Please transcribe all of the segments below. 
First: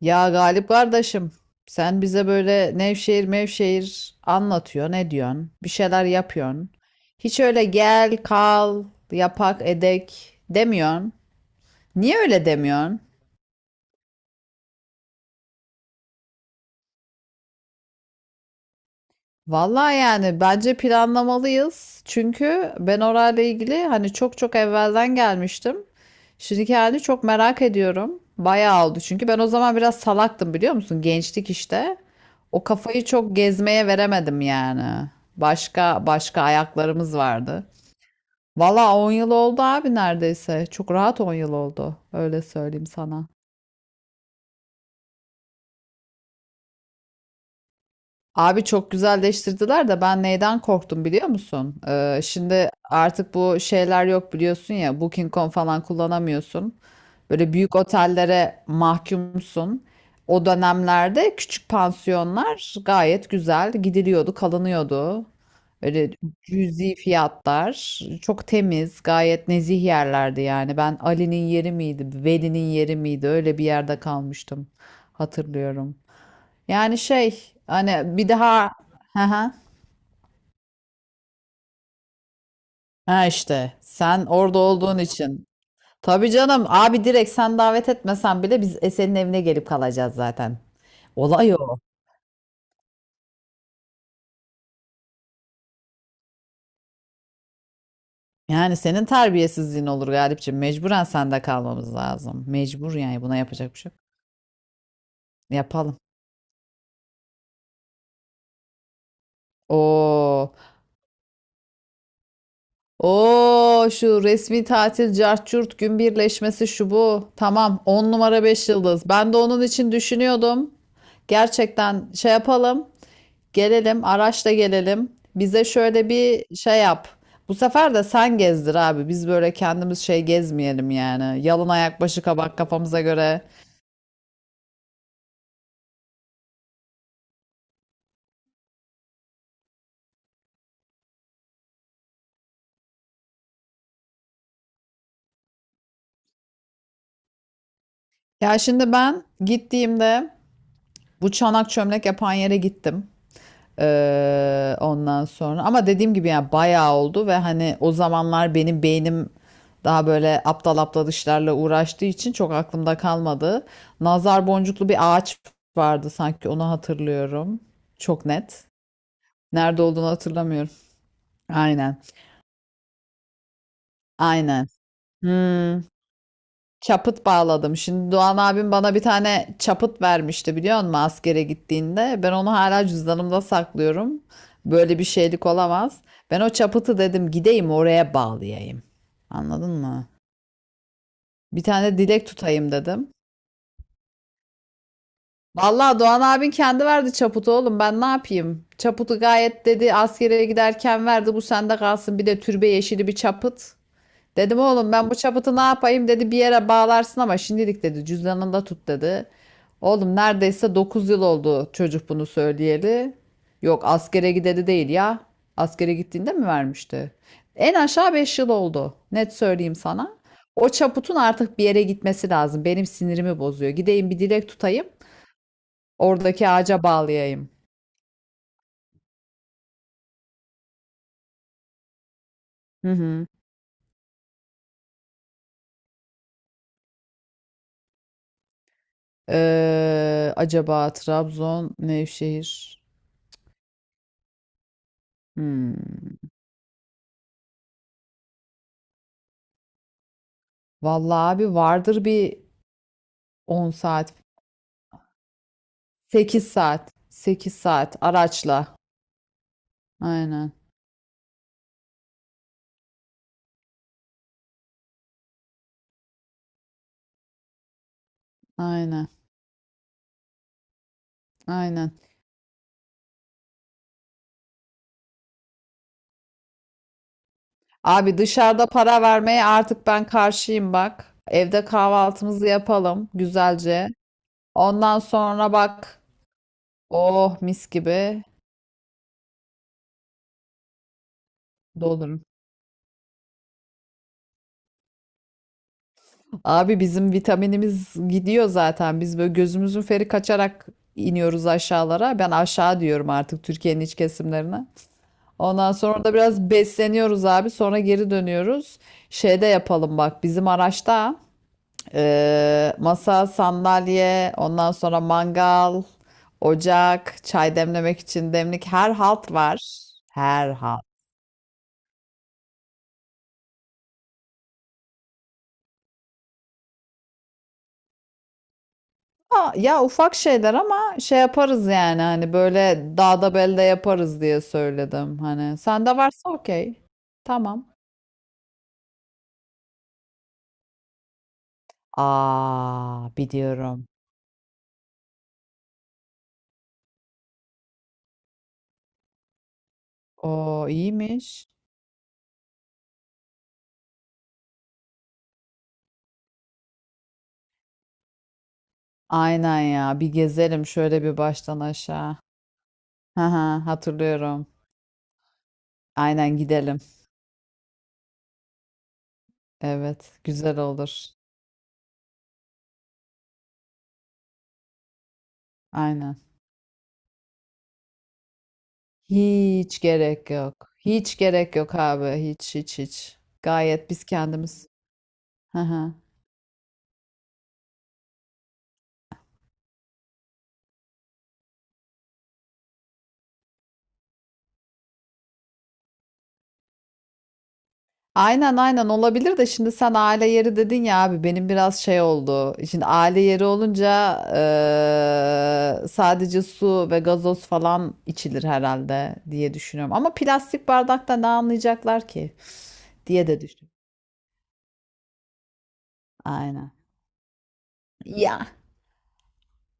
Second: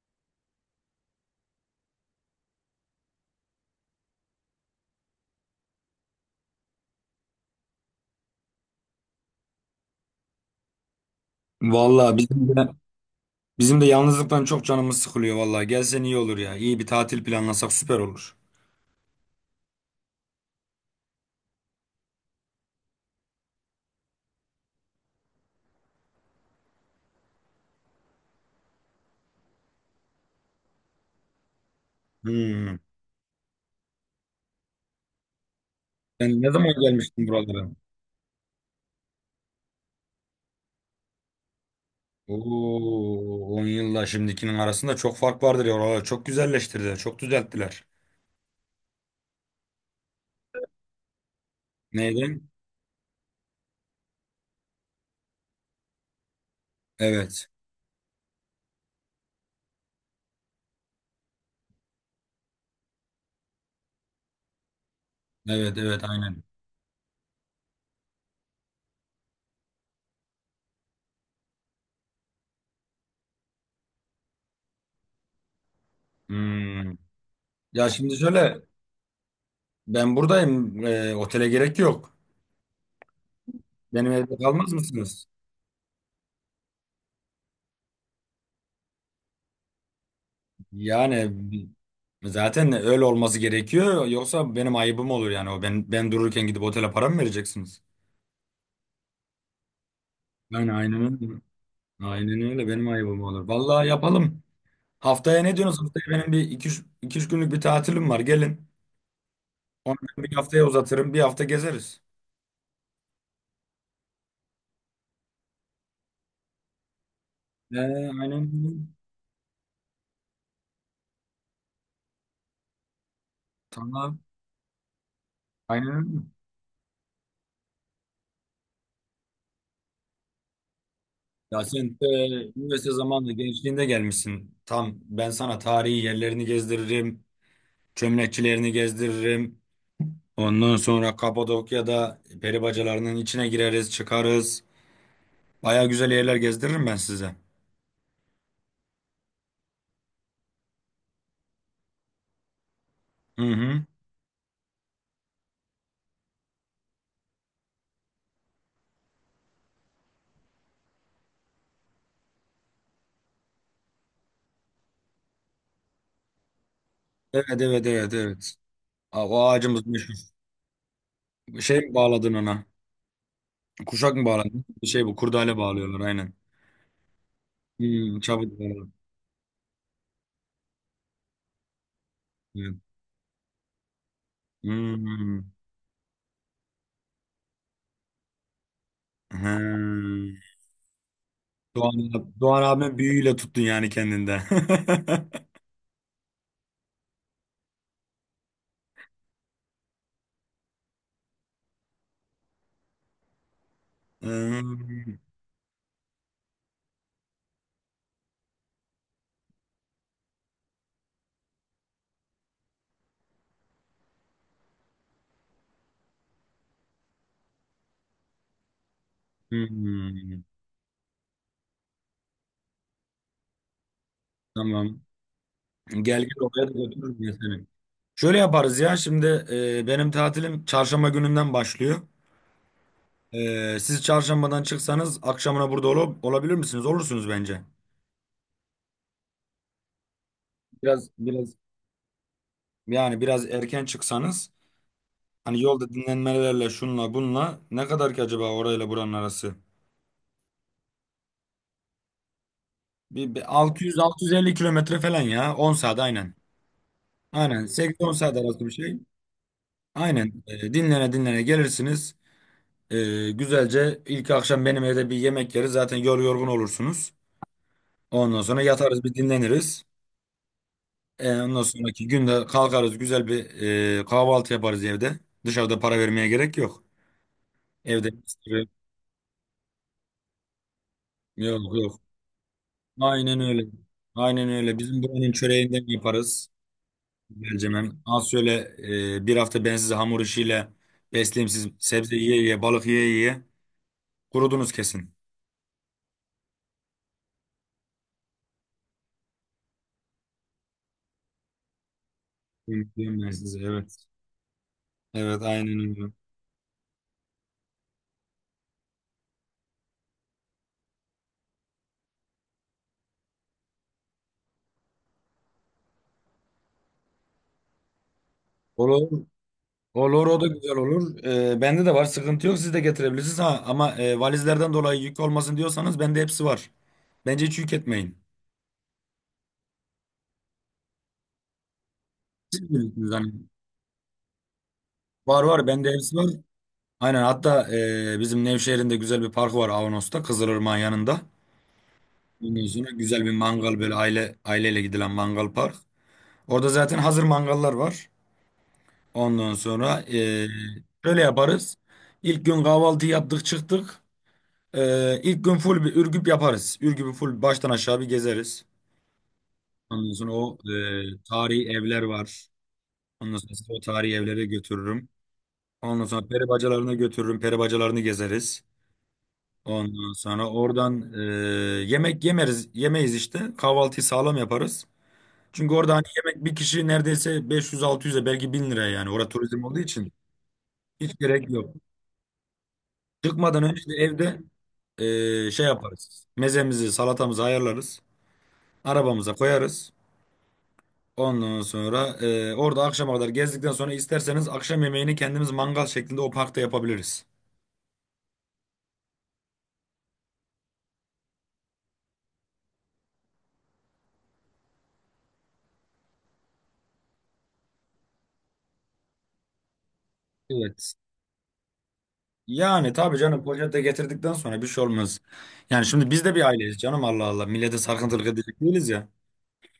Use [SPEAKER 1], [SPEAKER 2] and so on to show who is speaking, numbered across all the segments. [SPEAKER 1] Ya Galip kardeşim, sen bize böyle Nevşehir mevşehir anlatıyorsun, ne diyorsun? Bir şeyler yapıyorsun. Hiç öyle gel, kal, yapak, edek demiyorsun.
[SPEAKER 2] Vallahi
[SPEAKER 1] Niye öyle
[SPEAKER 2] bizim de
[SPEAKER 1] demiyorsun?
[SPEAKER 2] bizim de yalnızlıktan çok canımız sıkılıyor vallahi. Gelsen iyi olur ya. İyi bir tatil planlasak süper olur.
[SPEAKER 1] Vallahi yani bence planlamalıyız. Çünkü ben orayla ilgili hani çok çok evvelden gelmiştim. Şimdiki halini çok merak ediyorum. Bayağı oldu çünkü ben o zaman biraz salaktım biliyor musun? Gençlik işte. O
[SPEAKER 2] Hmm.
[SPEAKER 1] kafayı çok gezmeye veremedim yani. Başka
[SPEAKER 2] Sen
[SPEAKER 1] başka
[SPEAKER 2] ne zaman
[SPEAKER 1] ayaklarımız
[SPEAKER 2] gelmiştin
[SPEAKER 1] vardı.
[SPEAKER 2] buralara?
[SPEAKER 1] Vallahi 10 yıl oldu abi neredeyse. Çok rahat 10 yıl oldu. Öyle söyleyeyim sana.
[SPEAKER 2] Oo, 10 yılla şimdikinin arasında çok fark vardır ya. Oralar çok güzelleştirdiler, çok düzelttiler.
[SPEAKER 1] Abi çok güzelleştirdiler de ben neyden korktum biliyor musun?
[SPEAKER 2] Neydi?
[SPEAKER 1] Şimdi artık bu şeyler yok biliyorsun ya, Booking.com falan kullanamıyorsun.
[SPEAKER 2] Evet.
[SPEAKER 1] Böyle büyük otellere mahkumsun. O dönemlerde küçük pansiyonlar gayet güzel gidiliyordu, kalınıyordu.
[SPEAKER 2] Evet, evet,
[SPEAKER 1] Öyle
[SPEAKER 2] aynen.
[SPEAKER 1] cüzi fiyatlar, çok temiz, gayet nezih yerlerdi yani. Ben Ali'nin yeri miydi, Veli'nin yeri miydi? Öyle bir yerde kalmıştım. Hatırlıyorum.
[SPEAKER 2] Hmm.
[SPEAKER 1] Yani şey
[SPEAKER 2] Ya şimdi
[SPEAKER 1] hani bir
[SPEAKER 2] şöyle,
[SPEAKER 1] daha. Hı hı.
[SPEAKER 2] ben buradayım. Otele gerek yok.
[SPEAKER 1] Ha işte
[SPEAKER 2] Benim
[SPEAKER 1] sen
[SPEAKER 2] evde
[SPEAKER 1] orada
[SPEAKER 2] kalmaz
[SPEAKER 1] olduğun
[SPEAKER 2] mısınız?
[SPEAKER 1] için. Tabii canım abi, direkt sen davet etmesen bile biz Esen'in evine gelip kalacağız zaten.
[SPEAKER 2] Yani
[SPEAKER 1] Olay o.
[SPEAKER 2] zaten öyle olması gerekiyor. Yoksa benim ayıbım olur yani. O ben dururken gidip otele para mı vereceksiniz?
[SPEAKER 1] Yani senin terbiyesizliğin olur Galipciğim.
[SPEAKER 2] Yani aynen
[SPEAKER 1] Mecburen
[SPEAKER 2] öyle.
[SPEAKER 1] sende kalmamız
[SPEAKER 2] Aynen
[SPEAKER 1] lazım.
[SPEAKER 2] öyle benim
[SPEAKER 1] Mecbur
[SPEAKER 2] ayıbım
[SPEAKER 1] yani, buna
[SPEAKER 2] olur.
[SPEAKER 1] yapacak bir
[SPEAKER 2] Vallahi
[SPEAKER 1] şey yok.
[SPEAKER 2] yapalım. Haftaya ne diyorsunuz?
[SPEAKER 1] Yapalım.
[SPEAKER 2] Haftaya benim bir iki, iki üç günlük bir tatilim var. Gelin. Onu ben bir
[SPEAKER 1] Oo,
[SPEAKER 2] haftaya uzatırım. Bir hafta gezeriz.
[SPEAKER 1] o şu resmi tatil cart curt gün birleşmesi şu bu. Tamam,
[SPEAKER 2] Ee,
[SPEAKER 1] 10
[SPEAKER 2] aynen
[SPEAKER 1] numara 5
[SPEAKER 2] öyle.
[SPEAKER 1] yıldız. Ben de onun için düşünüyordum. Gerçekten şey yapalım. Gelelim,
[SPEAKER 2] Tamam.
[SPEAKER 1] araçla gelelim. Bize
[SPEAKER 2] Aynen öyle.
[SPEAKER 1] şöyle bir şey yap. Bu sefer de sen gezdir abi. Biz böyle kendimiz şey gezmeyelim yani.
[SPEAKER 2] Ya
[SPEAKER 1] Yalın
[SPEAKER 2] sen
[SPEAKER 1] ayak
[SPEAKER 2] de
[SPEAKER 1] başı kabak
[SPEAKER 2] üniversite
[SPEAKER 1] kafamıza
[SPEAKER 2] zamanında
[SPEAKER 1] göre.
[SPEAKER 2] gençliğinde gelmişsin. Tam ben sana tarihi yerlerini gezdiririm. Çömlekçilerini gezdiririm. Ondan sonra Kapadokya'da peri bacalarının içine gireriz, çıkarız. Baya güzel yerler gezdiririm ben size.
[SPEAKER 1] Ya şimdi ben gittiğimde bu çanak çömlek yapan yere gittim.
[SPEAKER 2] Hı hı.
[SPEAKER 1] Ondan sonra ama dediğim gibi yani bayağı oldu ve hani o zamanlar benim beynim daha böyle aptal aptal işlerle uğraştığı için çok aklımda kalmadı. Nazar boncuklu bir ağaç vardı, sanki onu
[SPEAKER 2] Evet,
[SPEAKER 1] hatırlıyorum.
[SPEAKER 2] evet, evet,
[SPEAKER 1] Çok
[SPEAKER 2] evet.
[SPEAKER 1] net.
[SPEAKER 2] Aa, o
[SPEAKER 1] Nerede
[SPEAKER 2] ağacımız
[SPEAKER 1] olduğunu
[SPEAKER 2] meşhur.
[SPEAKER 1] hatırlamıyorum.
[SPEAKER 2] Şey mi
[SPEAKER 1] Aynen.
[SPEAKER 2] bağladın ona? Kuşak mı bağladın?
[SPEAKER 1] Aynen.
[SPEAKER 2] Bir şey bu, kurdale
[SPEAKER 1] Hmm.
[SPEAKER 2] bağlıyorlar aynen.
[SPEAKER 1] Çaput bağladım. Şimdi
[SPEAKER 2] Hmm,
[SPEAKER 1] Doğan
[SPEAKER 2] çabuk
[SPEAKER 1] abim
[SPEAKER 2] bağladı.
[SPEAKER 1] bana bir tane çaput vermişti biliyor musun, askere gittiğinde. Ben onu
[SPEAKER 2] Evet.
[SPEAKER 1] hala cüzdanımda saklıyorum. Böyle bir
[SPEAKER 2] Hmm.
[SPEAKER 1] şeylik olamaz. Ben o çapıtı dedim gideyim oraya bağlayayım. Anladın mı?
[SPEAKER 2] He.
[SPEAKER 1] Bir tane dilek
[SPEAKER 2] Doğan, Doğan
[SPEAKER 1] tutayım
[SPEAKER 2] abimin
[SPEAKER 1] dedim.
[SPEAKER 2] büyüğüyle tuttun yani kendinde.
[SPEAKER 1] Vallahi Doğan abin kendi verdi çaputu oğlum, ben ne yapayım? Çaputu gayet dedi askere giderken verdi, bu sende kalsın, bir de türbe yeşili bir çaput. Dedim oğlum ben bu
[SPEAKER 2] Hmm.
[SPEAKER 1] çapıtı ne yapayım, dedi bir yere bağlarsın ama şimdilik dedi cüzdanında tut dedi. Oğlum neredeyse 9 yıl oldu çocuk bunu söyleyeli. Yok askere gideli değil ya. Askere gittiğinde mi vermişti? En aşağı 5 yıl oldu. Net söyleyeyim sana.
[SPEAKER 2] Hmm.
[SPEAKER 1] O çaputun artık bir yere gitmesi lazım. Benim sinirimi bozuyor. Gideyim bir dilek tutayım.
[SPEAKER 2] Tamam. Gel gel
[SPEAKER 1] Oradaki
[SPEAKER 2] oraya da
[SPEAKER 1] ağaca
[SPEAKER 2] götürürüm ya
[SPEAKER 1] bağlayayım.
[SPEAKER 2] seni. Şöyle yaparız ya şimdi benim tatilim çarşamba gününden başlıyor.
[SPEAKER 1] Hı hı.
[SPEAKER 2] E, siz çarşambadan çıksanız akşamına burada olabilir misiniz? Olursunuz bence.
[SPEAKER 1] Acaba
[SPEAKER 2] Biraz
[SPEAKER 1] Trabzon, Nevşehir.
[SPEAKER 2] yani biraz erken çıksanız hani yolda
[SPEAKER 1] Hmm.
[SPEAKER 2] dinlenmelerle şunla bunla ne kadar ki acaba orayla buranın arası?
[SPEAKER 1] Vallahi abi vardır bir.
[SPEAKER 2] Bir
[SPEAKER 1] 10 saat,
[SPEAKER 2] 600-650 kilometre falan ya 10 saat aynen.
[SPEAKER 1] 8 saat, 8
[SPEAKER 2] Aynen
[SPEAKER 1] saat
[SPEAKER 2] 8-10 saat arası bir
[SPEAKER 1] araçla.
[SPEAKER 2] şey. Aynen
[SPEAKER 1] Aynen,
[SPEAKER 2] dinlene dinlene gelirsiniz. E, güzelce ilk akşam benim evde bir yemek yeriz zaten yorgun olursunuz. Ondan sonra yatarız
[SPEAKER 1] aynen,
[SPEAKER 2] bir dinleniriz. E, ondan
[SPEAKER 1] aynen.
[SPEAKER 2] sonraki günde kalkarız güzel bir kahvaltı yaparız evde. Dışarıda para vermeye gerek yok. Evde
[SPEAKER 1] Abi
[SPEAKER 2] mis
[SPEAKER 1] dışarıda
[SPEAKER 2] gibi-
[SPEAKER 1] para vermeye artık ben karşıyım bak.
[SPEAKER 2] yok
[SPEAKER 1] Evde
[SPEAKER 2] yok.
[SPEAKER 1] kahvaltımızı yapalım
[SPEAKER 2] Aynen öyle.
[SPEAKER 1] güzelce.
[SPEAKER 2] Aynen öyle.
[SPEAKER 1] Ondan
[SPEAKER 2] Bizim buranın
[SPEAKER 1] sonra
[SPEAKER 2] çöreğinden
[SPEAKER 1] bak,
[SPEAKER 2] yaparız.
[SPEAKER 1] oh
[SPEAKER 2] Güzelce
[SPEAKER 1] mis gibi
[SPEAKER 2] az şöyle bir hafta ben sizi hamur işiyle besleyeyim siz sebze
[SPEAKER 1] dolurum.
[SPEAKER 2] yiye yiye balık yiye yiye kurudunuz kesin.
[SPEAKER 1] Abi bizim vitaminimiz gidiyor zaten. Biz böyle gözümüzün feri kaçarak iniyoruz aşağılara. Ben aşağı
[SPEAKER 2] Diyorum
[SPEAKER 1] diyorum
[SPEAKER 2] ben
[SPEAKER 1] artık
[SPEAKER 2] size
[SPEAKER 1] Türkiye'nin iç
[SPEAKER 2] evet.
[SPEAKER 1] kesimlerine.
[SPEAKER 2] Evet
[SPEAKER 1] Ondan
[SPEAKER 2] aynen
[SPEAKER 1] sonra
[SPEAKER 2] öyle.
[SPEAKER 1] da biraz besleniyoruz abi. Sonra geri dönüyoruz. Şeyde yapalım bak, bizim araçta masa, sandalye, ondan sonra mangal, ocak, çay demlemek için demlik, her
[SPEAKER 2] Olur.
[SPEAKER 1] halt var.
[SPEAKER 2] Olur o da
[SPEAKER 1] Her
[SPEAKER 2] güzel
[SPEAKER 1] halt.
[SPEAKER 2] olur. Bende de var sıkıntı yok siz de getirebilirsiniz ha ama valizlerden dolayı yük olmasın diyorsanız bende hepsi var. Bence hiç yük etmeyin.
[SPEAKER 1] Ha, ya ufak şeyler ama şey yaparız yani, hani
[SPEAKER 2] Siz
[SPEAKER 1] böyle
[SPEAKER 2] bilirsiniz hani.
[SPEAKER 1] dağda belde yaparız diye söyledim
[SPEAKER 2] Var
[SPEAKER 1] hani.
[SPEAKER 2] var bende
[SPEAKER 1] Sende
[SPEAKER 2] hepsi var.
[SPEAKER 1] varsa okey.
[SPEAKER 2] Aynen hatta
[SPEAKER 1] Tamam.
[SPEAKER 2] bizim Nevşehir'in de güzel bir parkı var Avanos'ta Kızılırmak'ın yanında. Ondan sonra
[SPEAKER 1] Aa,
[SPEAKER 2] güzel bir mangal
[SPEAKER 1] biliyorum.
[SPEAKER 2] böyle aile aileyle gidilen mangal park. Orada zaten hazır mangallar var. Ondan sonra
[SPEAKER 1] O
[SPEAKER 2] şöyle
[SPEAKER 1] iyiymiş.
[SPEAKER 2] yaparız. İlk gün kahvaltı yaptık çıktık. İlk gün full bir Ürgüp yaparız. Ürgüp'ü full baştan aşağı bir gezeriz.
[SPEAKER 1] Aynen ya, bir
[SPEAKER 2] Ondan sonra o
[SPEAKER 1] gezelim şöyle bir baştan
[SPEAKER 2] tarihi evler
[SPEAKER 1] aşağı.
[SPEAKER 2] var. Ondan sonra
[SPEAKER 1] Haha,
[SPEAKER 2] sizi o tarihi evlere
[SPEAKER 1] hatırlıyorum.
[SPEAKER 2] götürürüm. Ondan sonra
[SPEAKER 1] Aynen
[SPEAKER 2] peri
[SPEAKER 1] gidelim.
[SPEAKER 2] bacalarına götürürüm. Peri bacalarını gezeriz. Ondan
[SPEAKER 1] Evet
[SPEAKER 2] sonra
[SPEAKER 1] güzel olur.
[SPEAKER 2] oradan yemek yemeriz, yemeyiz işte. Kahvaltıyı sağlam yaparız. Çünkü orada hani
[SPEAKER 1] Aynen.
[SPEAKER 2] yemek bir kişi neredeyse 500-600'e belki 1.000 liraya yani. Orada turizm olduğu
[SPEAKER 1] Hiç
[SPEAKER 2] için
[SPEAKER 1] gerek yok.
[SPEAKER 2] hiç
[SPEAKER 1] Hiç
[SPEAKER 2] gerek
[SPEAKER 1] gerek
[SPEAKER 2] yok.
[SPEAKER 1] yok abi. Hiç hiç hiç.
[SPEAKER 2] Çıkmadan önce
[SPEAKER 1] Gayet
[SPEAKER 2] de
[SPEAKER 1] biz
[SPEAKER 2] evde
[SPEAKER 1] kendimiz.
[SPEAKER 2] şey
[SPEAKER 1] Haha.
[SPEAKER 2] yaparız. Mezemizi, salatamızı ayarlarız. Arabamıza koyarız. Ondan sonra orada akşama kadar gezdikten sonra isterseniz akşam yemeğini kendimiz mangal şeklinde o parkta yapabiliriz.
[SPEAKER 1] Aynen aynen olabilir de, şimdi sen aile yeri dedin ya abi, benim biraz şey oldu. Şimdi aile yeri olunca sadece su ve gazoz falan içilir herhalde diye düşünüyorum. Ama plastik
[SPEAKER 2] Evet.
[SPEAKER 1] bardakta ne anlayacaklar ki
[SPEAKER 2] Yani tabii
[SPEAKER 1] diye de
[SPEAKER 2] canım
[SPEAKER 1] düşünüyorum.
[SPEAKER 2] poşet getirdikten sonra bir şey olmaz. Yani şimdi biz de bir
[SPEAKER 1] Aynen.
[SPEAKER 2] aileyiz canım Allah Allah. Millete sarkıntılık
[SPEAKER 1] Ya.
[SPEAKER 2] edecek değiliz ya.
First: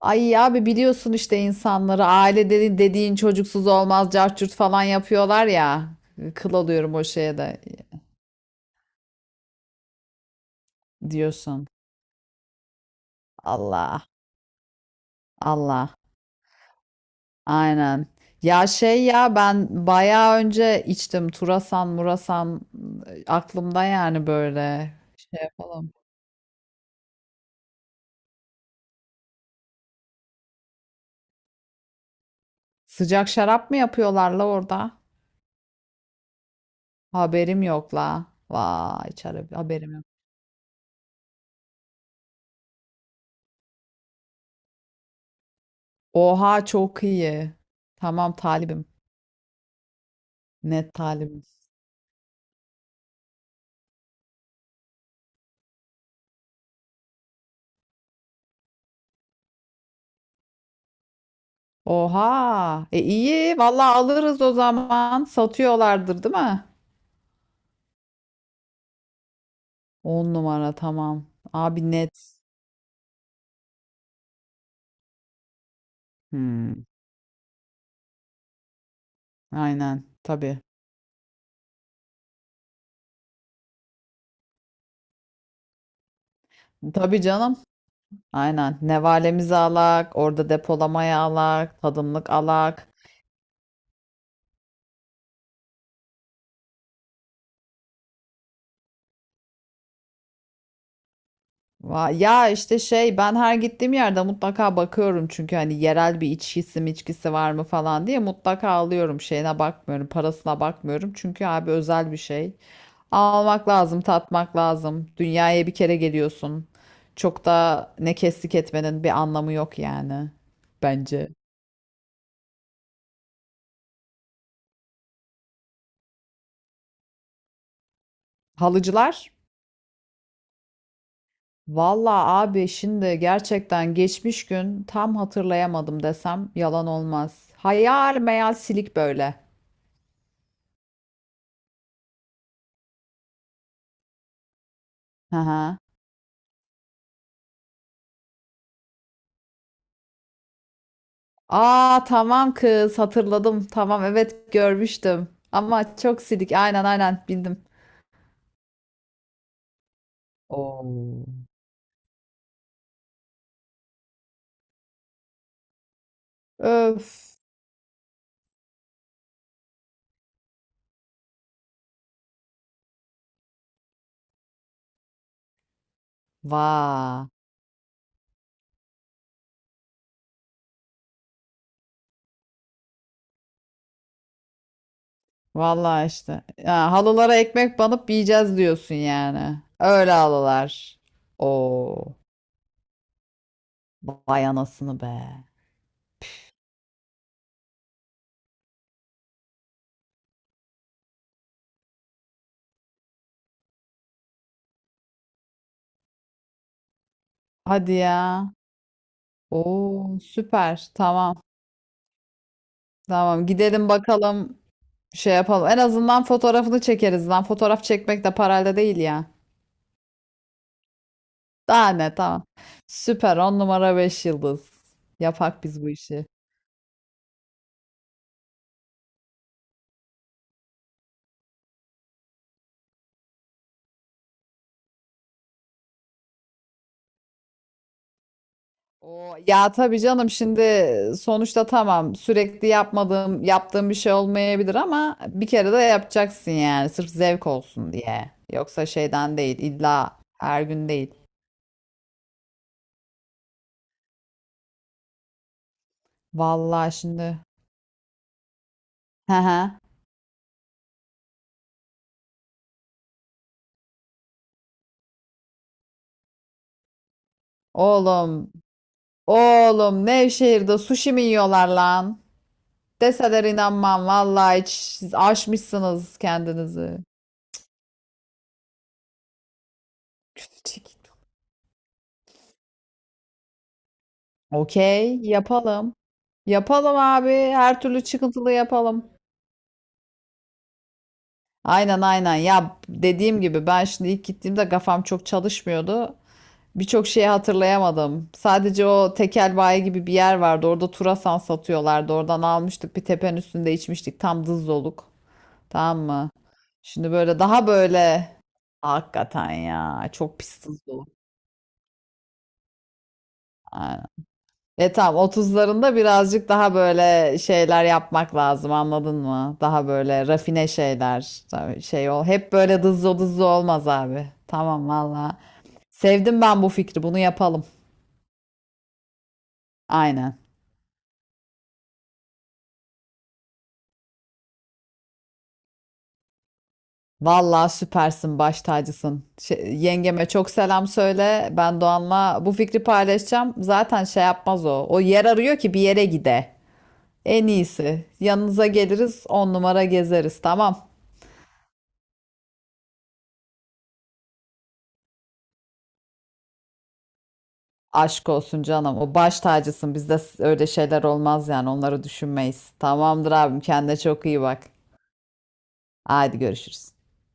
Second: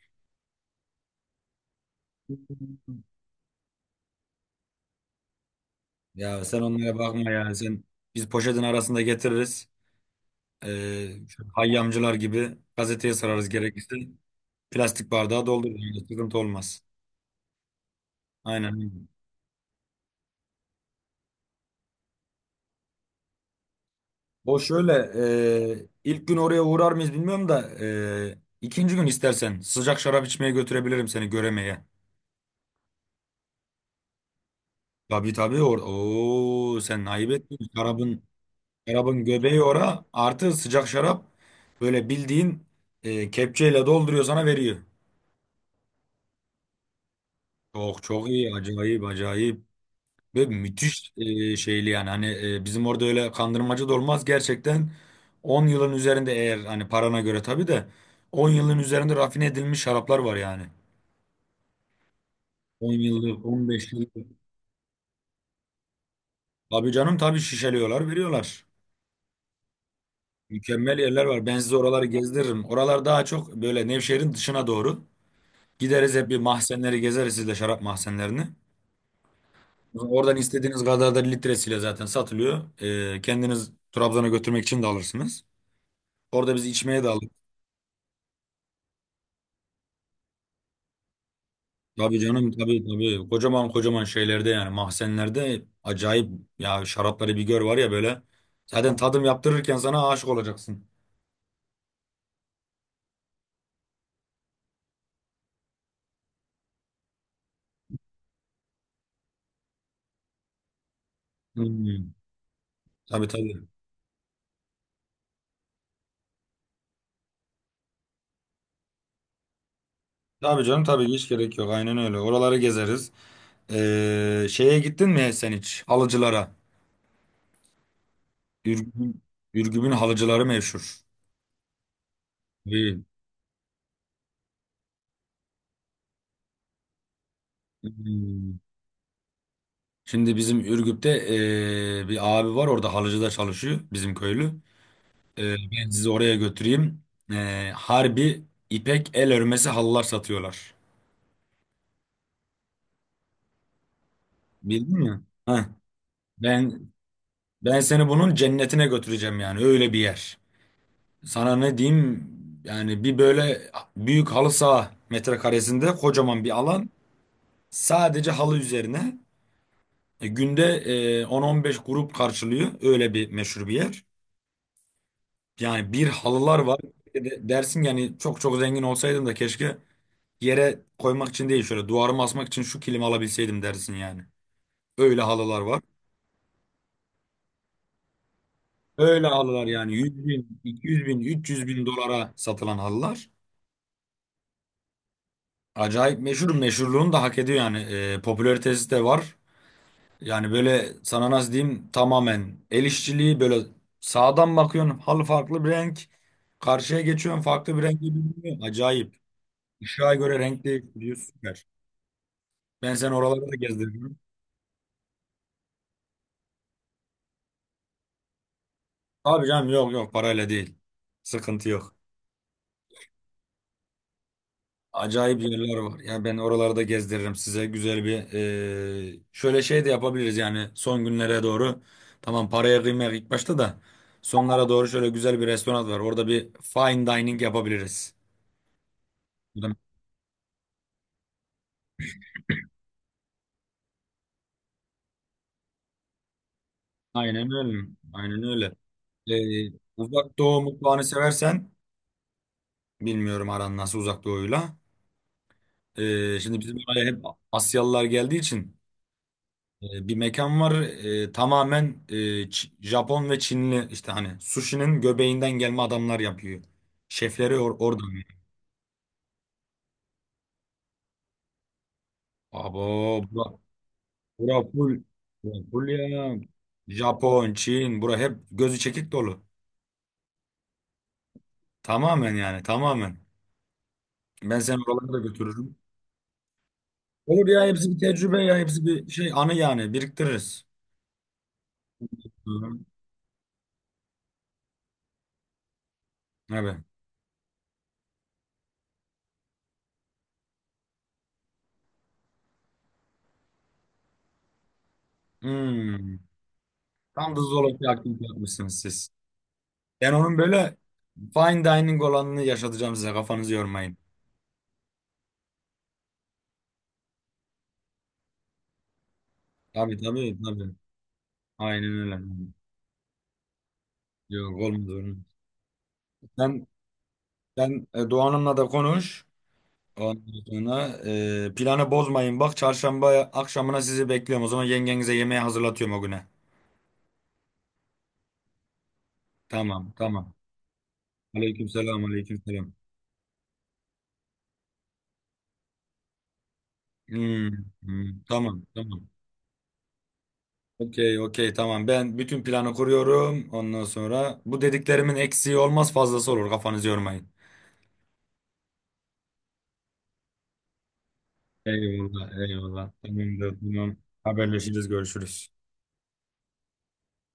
[SPEAKER 1] Ay abi biliyorsun işte, insanları aile dedi, dediğin çocuksuz olmaz cart falan yapıyorlar ya.
[SPEAKER 2] Ya
[SPEAKER 1] Kıl
[SPEAKER 2] sen
[SPEAKER 1] oluyorum
[SPEAKER 2] onlara
[SPEAKER 1] o
[SPEAKER 2] bakma
[SPEAKER 1] şeye
[SPEAKER 2] ya.
[SPEAKER 1] de
[SPEAKER 2] Sen biz poşetin arasında getiririz. Şu
[SPEAKER 1] diyorsun.
[SPEAKER 2] hayyamcılar gibi gazeteye sararız gerekirse.
[SPEAKER 1] Allah
[SPEAKER 2] Plastik bardağa doldururuz.
[SPEAKER 1] Allah.
[SPEAKER 2] Yani sıkıntı olmaz.
[SPEAKER 1] Aynen. Ya şey
[SPEAKER 2] Aynen.
[SPEAKER 1] ya, ben bayağı önce içtim. Turasan, murasan aklımda yani,
[SPEAKER 2] O şöyle
[SPEAKER 1] böyle şey yapalım.
[SPEAKER 2] ilk gün oraya uğrar mıyız bilmiyorum da ikinci gün istersen sıcak şarap içmeye götürebilirim seni göremeye.
[SPEAKER 1] Sıcak şarap mı yapıyorlar la orada?
[SPEAKER 2] Tabii tabii Oo, sen ayıp ettin.
[SPEAKER 1] Haberim yok
[SPEAKER 2] Şarabın,
[SPEAKER 1] la. Vay
[SPEAKER 2] şarabın
[SPEAKER 1] çare,
[SPEAKER 2] göbeği
[SPEAKER 1] haberim
[SPEAKER 2] ora
[SPEAKER 1] yok.
[SPEAKER 2] artı sıcak şarap böyle bildiğin kepçeyle dolduruyor sana veriyor.
[SPEAKER 1] Oha çok iyi.
[SPEAKER 2] Çok çok
[SPEAKER 1] Tamam
[SPEAKER 2] iyi
[SPEAKER 1] talibim.
[SPEAKER 2] acayip acayip ve
[SPEAKER 1] Net
[SPEAKER 2] müthiş
[SPEAKER 1] talibim.
[SPEAKER 2] şeyli yani hani bizim orada öyle kandırmacı da olmaz gerçekten 10 yılın üzerinde eğer hani parana göre tabii de 10 yılın üzerinde rafine edilmiş şaraplar var yani.
[SPEAKER 1] Oha.
[SPEAKER 2] 10
[SPEAKER 1] E
[SPEAKER 2] yıllık,
[SPEAKER 1] iyi.
[SPEAKER 2] 15
[SPEAKER 1] Vallahi
[SPEAKER 2] yıllık.
[SPEAKER 1] alırız o zaman. Satıyorlardır değil mi?
[SPEAKER 2] Abi canım tabii şişeliyorlar, veriyorlar.
[SPEAKER 1] On numara
[SPEAKER 2] Mükemmel
[SPEAKER 1] tamam.
[SPEAKER 2] yerler var. Ben size
[SPEAKER 1] Abi
[SPEAKER 2] oraları
[SPEAKER 1] net.
[SPEAKER 2] gezdiririm. Oralar daha çok böyle Nevşehir'in dışına doğru. Gideriz hep bir
[SPEAKER 1] Hmm,
[SPEAKER 2] mahzenleri gezeriz sizle şarap mahzenlerini.
[SPEAKER 1] aynen.
[SPEAKER 2] Oradan
[SPEAKER 1] Tabii.
[SPEAKER 2] istediğiniz kadar da litresiyle zaten satılıyor. Kendiniz Trabzon'a götürmek için de alırsınız. Orada biz içmeye de
[SPEAKER 1] Tabii
[SPEAKER 2] alırız.
[SPEAKER 1] canım. Aynen. Nevalemiz alak, orada depolamaya alak,
[SPEAKER 2] Tabii
[SPEAKER 1] tadımlık
[SPEAKER 2] canım tabii
[SPEAKER 1] alak.
[SPEAKER 2] tabii. Kocaman kocaman şeylerde yani mahzenlerde acayip ya şarapları bir gör var ya böyle. Zaten tadım yaptırırken sana aşık olacaksın.
[SPEAKER 1] Ya işte şey, ben her gittiğim yerde mutlaka bakıyorum çünkü hani yerel bir içkisi mi, içkisi var mı falan diye mutlaka alıyorum. Şeyine bakmıyorum, parasına bakmıyorum çünkü abi
[SPEAKER 2] Hmm.
[SPEAKER 1] özel bir şey.
[SPEAKER 2] Tabii tabii.
[SPEAKER 1] Almak lazım, tatmak lazım. Dünyaya bir kere geliyorsun. Çok da ne kestik etmenin bir anlamı yok yani,
[SPEAKER 2] Tabii canım tabii ki hiç
[SPEAKER 1] bence.
[SPEAKER 2] gerek yok. Aynen öyle. Oraları gezeriz. Şeye gittin mi sen hiç? Halıcılara. Ürgüp'ün
[SPEAKER 1] Halıcılar?
[SPEAKER 2] Ürgüp'ün halıcıları meşhur.
[SPEAKER 1] Valla abi
[SPEAKER 2] Değil.
[SPEAKER 1] şimdi gerçekten geçmiş gün, tam hatırlayamadım desem yalan olmaz. Hayal meyal
[SPEAKER 2] Hmm.
[SPEAKER 1] silik böyle.
[SPEAKER 2] Şimdi bizim Ürgüp'te bir abi var orada halıcıda çalışıyor bizim köylü.
[SPEAKER 1] Hı hı.
[SPEAKER 2] Ben sizi oraya götüreyim. Harbi ipek el örmesi halılar satıyorlar.
[SPEAKER 1] Aa tamam kız, hatırladım. Tamam evet
[SPEAKER 2] Bildin mi?
[SPEAKER 1] görmüştüm.
[SPEAKER 2] Heh.
[SPEAKER 1] Ama çok silik, aynen
[SPEAKER 2] Ben
[SPEAKER 1] aynen bildim.
[SPEAKER 2] ben seni bunun cennetine götüreceğim yani öyle bir yer.
[SPEAKER 1] Oo.
[SPEAKER 2] Sana ne diyeyim? Yani bir böyle büyük halı saha metrekaresinde kocaman bir alan.
[SPEAKER 1] Öf.
[SPEAKER 2] Sadece halı üzerine. Günde 10-15 grup karşılıyor. Öyle bir meşhur bir yer. Yani bir halılar var.
[SPEAKER 1] Va.
[SPEAKER 2] Dersin yani çok çok zengin olsaydım da keşke yere koymak için değil şöyle duvarıma asmak için şu kilimi alabilseydim dersin yani. Öyle halılar var.
[SPEAKER 1] Valla işte. Ya, halılara ekmek banıp yiyeceğiz diyorsun
[SPEAKER 2] Öyle
[SPEAKER 1] yani.
[SPEAKER 2] halılar yani
[SPEAKER 1] Öyle
[SPEAKER 2] 100 bin,
[SPEAKER 1] halılar.
[SPEAKER 2] 200 bin, 300 bin
[SPEAKER 1] Oo.
[SPEAKER 2] dolara satılan halılar.
[SPEAKER 1] Vay anasını be.
[SPEAKER 2] Acayip meşhur. Meşhurluğunu da hak ediyor yani. Popülaritesi de var. Yani böyle sana nasıl diyeyim tamamen el işçiliği böyle sağdan bakıyorsun halı farklı bir renk. Karşıya geçiyorsun farklı bir
[SPEAKER 1] Hadi
[SPEAKER 2] renge
[SPEAKER 1] ya.
[SPEAKER 2] bürünüyor. Acayip. Işığa
[SPEAKER 1] Oo
[SPEAKER 2] göre renk
[SPEAKER 1] süper.
[SPEAKER 2] değiştiriyor
[SPEAKER 1] Tamam.
[SPEAKER 2] süper. Ben seni
[SPEAKER 1] Tamam.
[SPEAKER 2] oralara da
[SPEAKER 1] Gidelim
[SPEAKER 2] gezdirdim.
[SPEAKER 1] bakalım. Şey yapalım. En azından fotoğrafını çekeriz lan. Fotoğraf çekmek de parayla değil ya.
[SPEAKER 2] Abi canım yok yok parayla değil. Sıkıntı
[SPEAKER 1] Daha
[SPEAKER 2] yok.
[SPEAKER 1] ne, tamam. Süper. On numara 5 yıldız.
[SPEAKER 2] Acayip
[SPEAKER 1] Yapak
[SPEAKER 2] yerler
[SPEAKER 1] biz bu
[SPEAKER 2] var. Yani
[SPEAKER 1] işi.
[SPEAKER 2] ben oraları da gezdiririm size. Güzel bir şöyle şey de yapabiliriz yani son günlere doğru. Tamam paraya kıymak ilk başta da sonlara doğru şöyle güzel bir restoran var. Orada bir fine dining yapabiliriz.
[SPEAKER 1] Oo,
[SPEAKER 2] Bu da
[SPEAKER 1] ya tabii canım, şimdi sonuçta tamam, sürekli yapmadığım yaptığım bir şey olmayabilir ama bir kere de yapacaksın yani, sırf zevk
[SPEAKER 2] aynen öyle.
[SPEAKER 1] olsun diye.
[SPEAKER 2] Aynen öyle.
[SPEAKER 1] Yoksa şeyden değil,
[SPEAKER 2] Ee,
[SPEAKER 1] illa
[SPEAKER 2] Uzak doğu
[SPEAKER 1] her gün
[SPEAKER 2] mutfağını
[SPEAKER 1] değil.
[SPEAKER 2] seversen bilmiyorum aran nasıl uzak doğuyla. Şimdi bizim
[SPEAKER 1] Vallahi
[SPEAKER 2] oraya hep
[SPEAKER 1] şimdi.
[SPEAKER 2] Asyalılar geldiği için
[SPEAKER 1] Hı hı.
[SPEAKER 2] bir mekan var. Tamamen Japon ve Çinli işte hani sushi'nin göbeğinden gelme adamlar yapıyor. Şefleri oradan.
[SPEAKER 1] Oğlum Oğlum Nevşehir'de sushi mi yiyorlar lan?
[SPEAKER 2] Abo
[SPEAKER 1] Deseler
[SPEAKER 2] bura,
[SPEAKER 1] inanmam
[SPEAKER 2] bura
[SPEAKER 1] vallahi, hiç
[SPEAKER 2] full,
[SPEAKER 1] siz
[SPEAKER 2] bura full
[SPEAKER 1] aşmışsınız
[SPEAKER 2] ya.
[SPEAKER 1] kendinizi.
[SPEAKER 2] Japon, Çin bura hep gözü çekik dolu.
[SPEAKER 1] Küçücük.
[SPEAKER 2] Tamamen yani tamamen. Ben seni oralara da
[SPEAKER 1] Okey
[SPEAKER 2] götürürüm.
[SPEAKER 1] yapalım. Yapalım abi,
[SPEAKER 2] Olur ya
[SPEAKER 1] her
[SPEAKER 2] hepsi bir
[SPEAKER 1] türlü
[SPEAKER 2] tecrübe
[SPEAKER 1] çıkıntılı
[SPEAKER 2] ya hepsi bir
[SPEAKER 1] yapalım.
[SPEAKER 2] şey anı yani biriktiririz.
[SPEAKER 1] Aynen aynen
[SPEAKER 2] Hı
[SPEAKER 1] ya,
[SPEAKER 2] hı.
[SPEAKER 1] dediğim gibi ben şimdi ilk gittiğimde kafam çok çalışmıyordu.
[SPEAKER 2] Evet.
[SPEAKER 1] Birçok şeyi hatırlayamadım. Sadece o tekel bayi gibi bir yer vardı. Orada Turasan satıyorlardı. Oradan almıştık. Bir tepenin üstünde içmiştik. Tam dızdoluk. Tamam
[SPEAKER 2] Hmm.
[SPEAKER 1] mı? Şimdi
[SPEAKER 2] Tam
[SPEAKER 1] böyle
[SPEAKER 2] da
[SPEAKER 1] daha
[SPEAKER 2] zooloji aktivite
[SPEAKER 1] böyle.
[SPEAKER 2] yapmışsınız siz.
[SPEAKER 1] Hakikaten ya.
[SPEAKER 2] Ben onun
[SPEAKER 1] Çok pis
[SPEAKER 2] böyle
[SPEAKER 1] tuzlu.
[SPEAKER 2] fine dining olanını yaşatacağım size kafanızı yormayın.
[SPEAKER 1] Aynen. E tamam, 30'larında birazcık daha böyle şeyler yapmak lazım anladın mı? Daha
[SPEAKER 2] Tabii
[SPEAKER 1] böyle
[SPEAKER 2] tabii
[SPEAKER 1] rafine
[SPEAKER 2] tabii.
[SPEAKER 1] şeyler. Tabii
[SPEAKER 2] Aynen
[SPEAKER 1] şey
[SPEAKER 2] öyle.
[SPEAKER 1] ol. Hep böyle dızlı dızlı olmaz abi.
[SPEAKER 2] Yok
[SPEAKER 1] Tamam
[SPEAKER 2] olmaz olmaz.
[SPEAKER 1] valla. Sevdim ben
[SPEAKER 2] Sen,
[SPEAKER 1] bu fikri. Bunu yapalım.
[SPEAKER 2] sen Doğan Hanım'la da konuş.
[SPEAKER 1] Aynen.
[SPEAKER 2] Ondan sonra planı bozmayın. Bak çarşamba akşamına sizi bekliyorum. O zaman yengenize yemeği hazırlatıyorum o güne.
[SPEAKER 1] Valla süpersin, baş tacısın. Şey,
[SPEAKER 2] Tamam
[SPEAKER 1] yengeme
[SPEAKER 2] tamam.
[SPEAKER 1] çok selam söyle. Ben
[SPEAKER 2] Aleykümselam
[SPEAKER 1] Doğan'la bu
[SPEAKER 2] aleykümselam.
[SPEAKER 1] fikri paylaşacağım. Zaten şey yapmaz o. O yer arıyor ki bir yere gide. En
[SPEAKER 2] Hmm,
[SPEAKER 1] iyisi.
[SPEAKER 2] hmm, tamam
[SPEAKER 1] Yanınıza
[SPEAKER 2] tamam.
[SPEAKER 1] geliriz, on numara gezeriz. Tamam.
[SPEAKER 2] Okey, okey, tamam. Ben bütün planı kuruyorum. Ondan sonra bu dediklerimin eksiği olmaz, fazlası olur. Kafanızı yormayın.
[SPEAKER 1] Aşk olsun canım. O baş tacısın. Bizde öyle şeyler olmaz yani. Onları
[SPEAKER 2] Eyvallah,
[SPEAKER 1] düşünmeyiz.
[SPEAKER 2] eyvallah.
[SPEAKER 1] Tamamdır
[SPEAKER 2] Tamamdır,
[SPEAKER 1] abim.
[SPEAKER 2] tamam.
[SPEAKER 1] Kendine çok iyi bak.
[SPEAKER 2] Haberleşiriz, görüşürüz.
[SPEAKER 1] Haydi görüşürüz.